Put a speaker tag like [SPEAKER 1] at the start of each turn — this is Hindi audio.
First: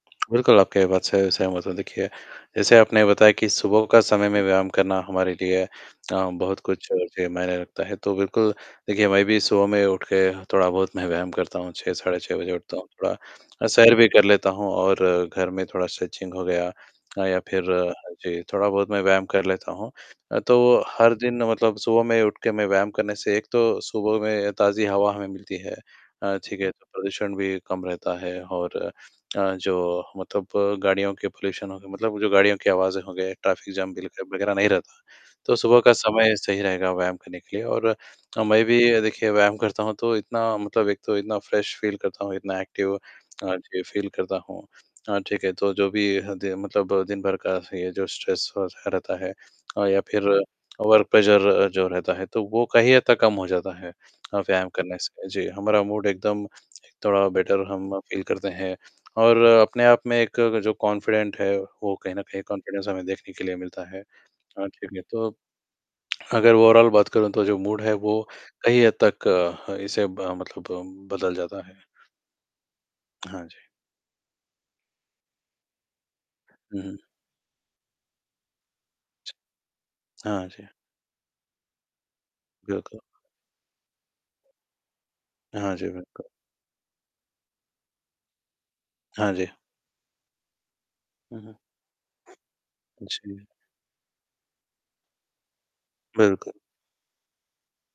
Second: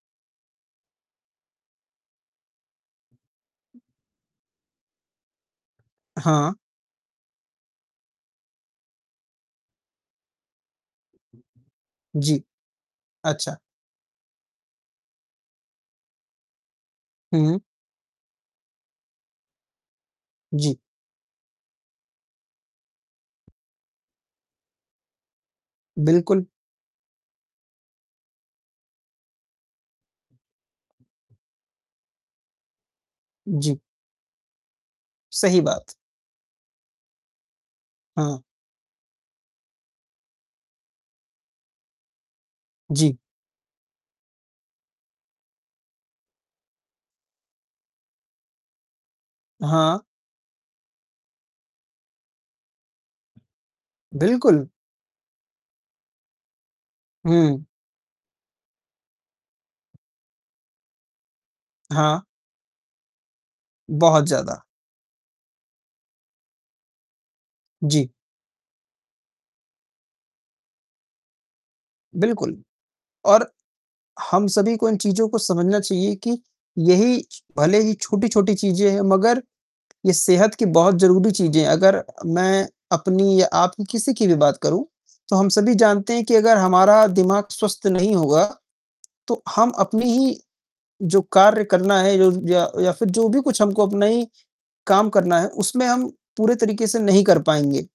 [SPEAKER 1] बिल्कुल, आपकी बात से सहमत हूँ। देखिए, जैसे आपने बताया कि सुबह का समय में व्यायाम करना हमारे लिए अ,
[SPEAKER 2] हाँ।
[SPEAKER 1] बहुत कुछ जी, मायने रखता है, तो बिल्कुल, देखिए, मैं भी सुबह में उठके हाँ, थोड़ा-बहुत मैं व्यायाम करता हूँ, 6 साढ़े 6
[SPEAKER 2] जी।
[SPEAKER 1] बजे उठता हूँ, थोड़ा
[SPEAKER 2] अच्छा।
[SPEAKER 1] अ, सैर भी कर लेता हूँ और घर में थोड़ा स्ट्रेचिंग हो गया अ, या
[SPEAKER 2] हुँ, हुँ।
[SPEAKER 1] फिर जी, थोड़ा-बहुत मैं व्यायाम कर लेता हूँ। अ,
[SPEAKER 2] जी।
[SPEAKER 1] तो हर दिन मतलब सुबह में उठके में व्यायाम करने से एक तो सुबह में ताज़ी हवा हमें मिलती है अ,
[SPEAKER 2] बिल्कुल।
[SPEAKER 1] ठीक है? तो प्रदूषण भी कम रहता है और अ, जो मतलब गाड़ियों के पॉल्यूशन होगा, मतलब जो गाड़ियों की आवाज़ें होंगे, ट्रैफिक
[SPEAKER 2] जी।
[SPEAKER 1] जैम बिलके वगैरह नहीं रहता। तो
[SPEAKER 2] सही
[SPEAKER 1] सुबह का
[SPEAKER 2] बात।
[SPEAKER 1] समय सही रहेगा व्यायाम करने के लिए और
[SPEAKER 2] हाँ।
[SPEAKER 1] मैं भी देखिए व्यायाम करता हूँ, तो इतना मतलब एक तो इतना फ्रेश फ़ील करता हूँ, इतना एक्टिव अ,
[SPEAKER 2] जी।
[SPEAKER 1] जी, फ़ील करता हूँ अ, ठीक है, तो जो भी हदें मतलब दिन भर का ये जो स्ट्रेस और ह रहता है या
[SPEAKER 2] हाँ।
[SPEAKER 1] फिर वर्क प्रेशर जो रहता है, तो वो कहीं हद तक कम हो जाता है अ,
[SPEAKER 2] बिल्कुल।
[SPEAKER 1] व्यायाम करने से। जी, हमारा मूड एकदम थोड़ा
[SPEAKER 2] हुँ।
[SPEAKER 1] बेटर हम फ़ील करते हैं, और अपने आप में एक जो कॉन्फ़िडेंट है, वो कहीं न
[SPEAKER 2] हाँ।
[SPEAKER 1] कहीं कॉन्फ़िडेंस हमें देखने के लिए मिलता है
[SPEAKER 2] बहुत ज़्यादा।
[SPEAKER 1] अ, ठीक है, तो अगर ओवरॉल बात करूँ, तो जो मूड है,
[SPEAKER 2] जी।
[SPEAKER 1] वो कहीं हद तक अ, इसे ब मतलब बदल जाता है।
[SPEAKER 2] बिल्कुल,
[SPEAKER 1] हाँ
[SPEAKER 2] और
[SPEAKER 1] जी।
[SPEAKER 2] हम सभी को इन चीज़ों को समझना चाहिए कि
[SPEAKER 1] हुँ, हुँ।
[SPEAKER 2] यही भले ही छोटी-छोटी चीज़ें हैं, मगर ये
[SPEAKER 1] हाँ
[SPEAKER 2] सेहत की
[SPEAKER 1] जी।
[SPEAKER 2] बहुत ज़रूरी चीज़ें हैं, अगर मैं
[SPEAKER 1] बिल्कुल।
[SPEAKER 2] अपनी या आपकी, किसी की भी बात करूँ, तो हम सभी
[SPEAKER 1] हाँ जी,
[SPEAKER 2] जानते हैं
[SPEAKER 1] बिल्कुल।
[SPEAKER 2] कि अगर हमारा दिमाग स्वस्थ नहीं होगा,
[SPEAKER 1] हाँ
[SPEAKER 2] तो
[SPEAKER 1] जी।
[SPEAKER 2] हम अपनी ही जो
[SPEAKER 1] हुँ, हुँ।
[SPEAKER 2] कार्य करना है, यो या या फिर जो भी
[SPEAKER 1] जी।
[SPEAKER 2] कुछ हमको अपना ही काम करना है, उसमें हम
[SPEAKER 1] बिल्कुल।
[SPEAKER 2] पूरे तरीके से नहीं कर पाएँगे।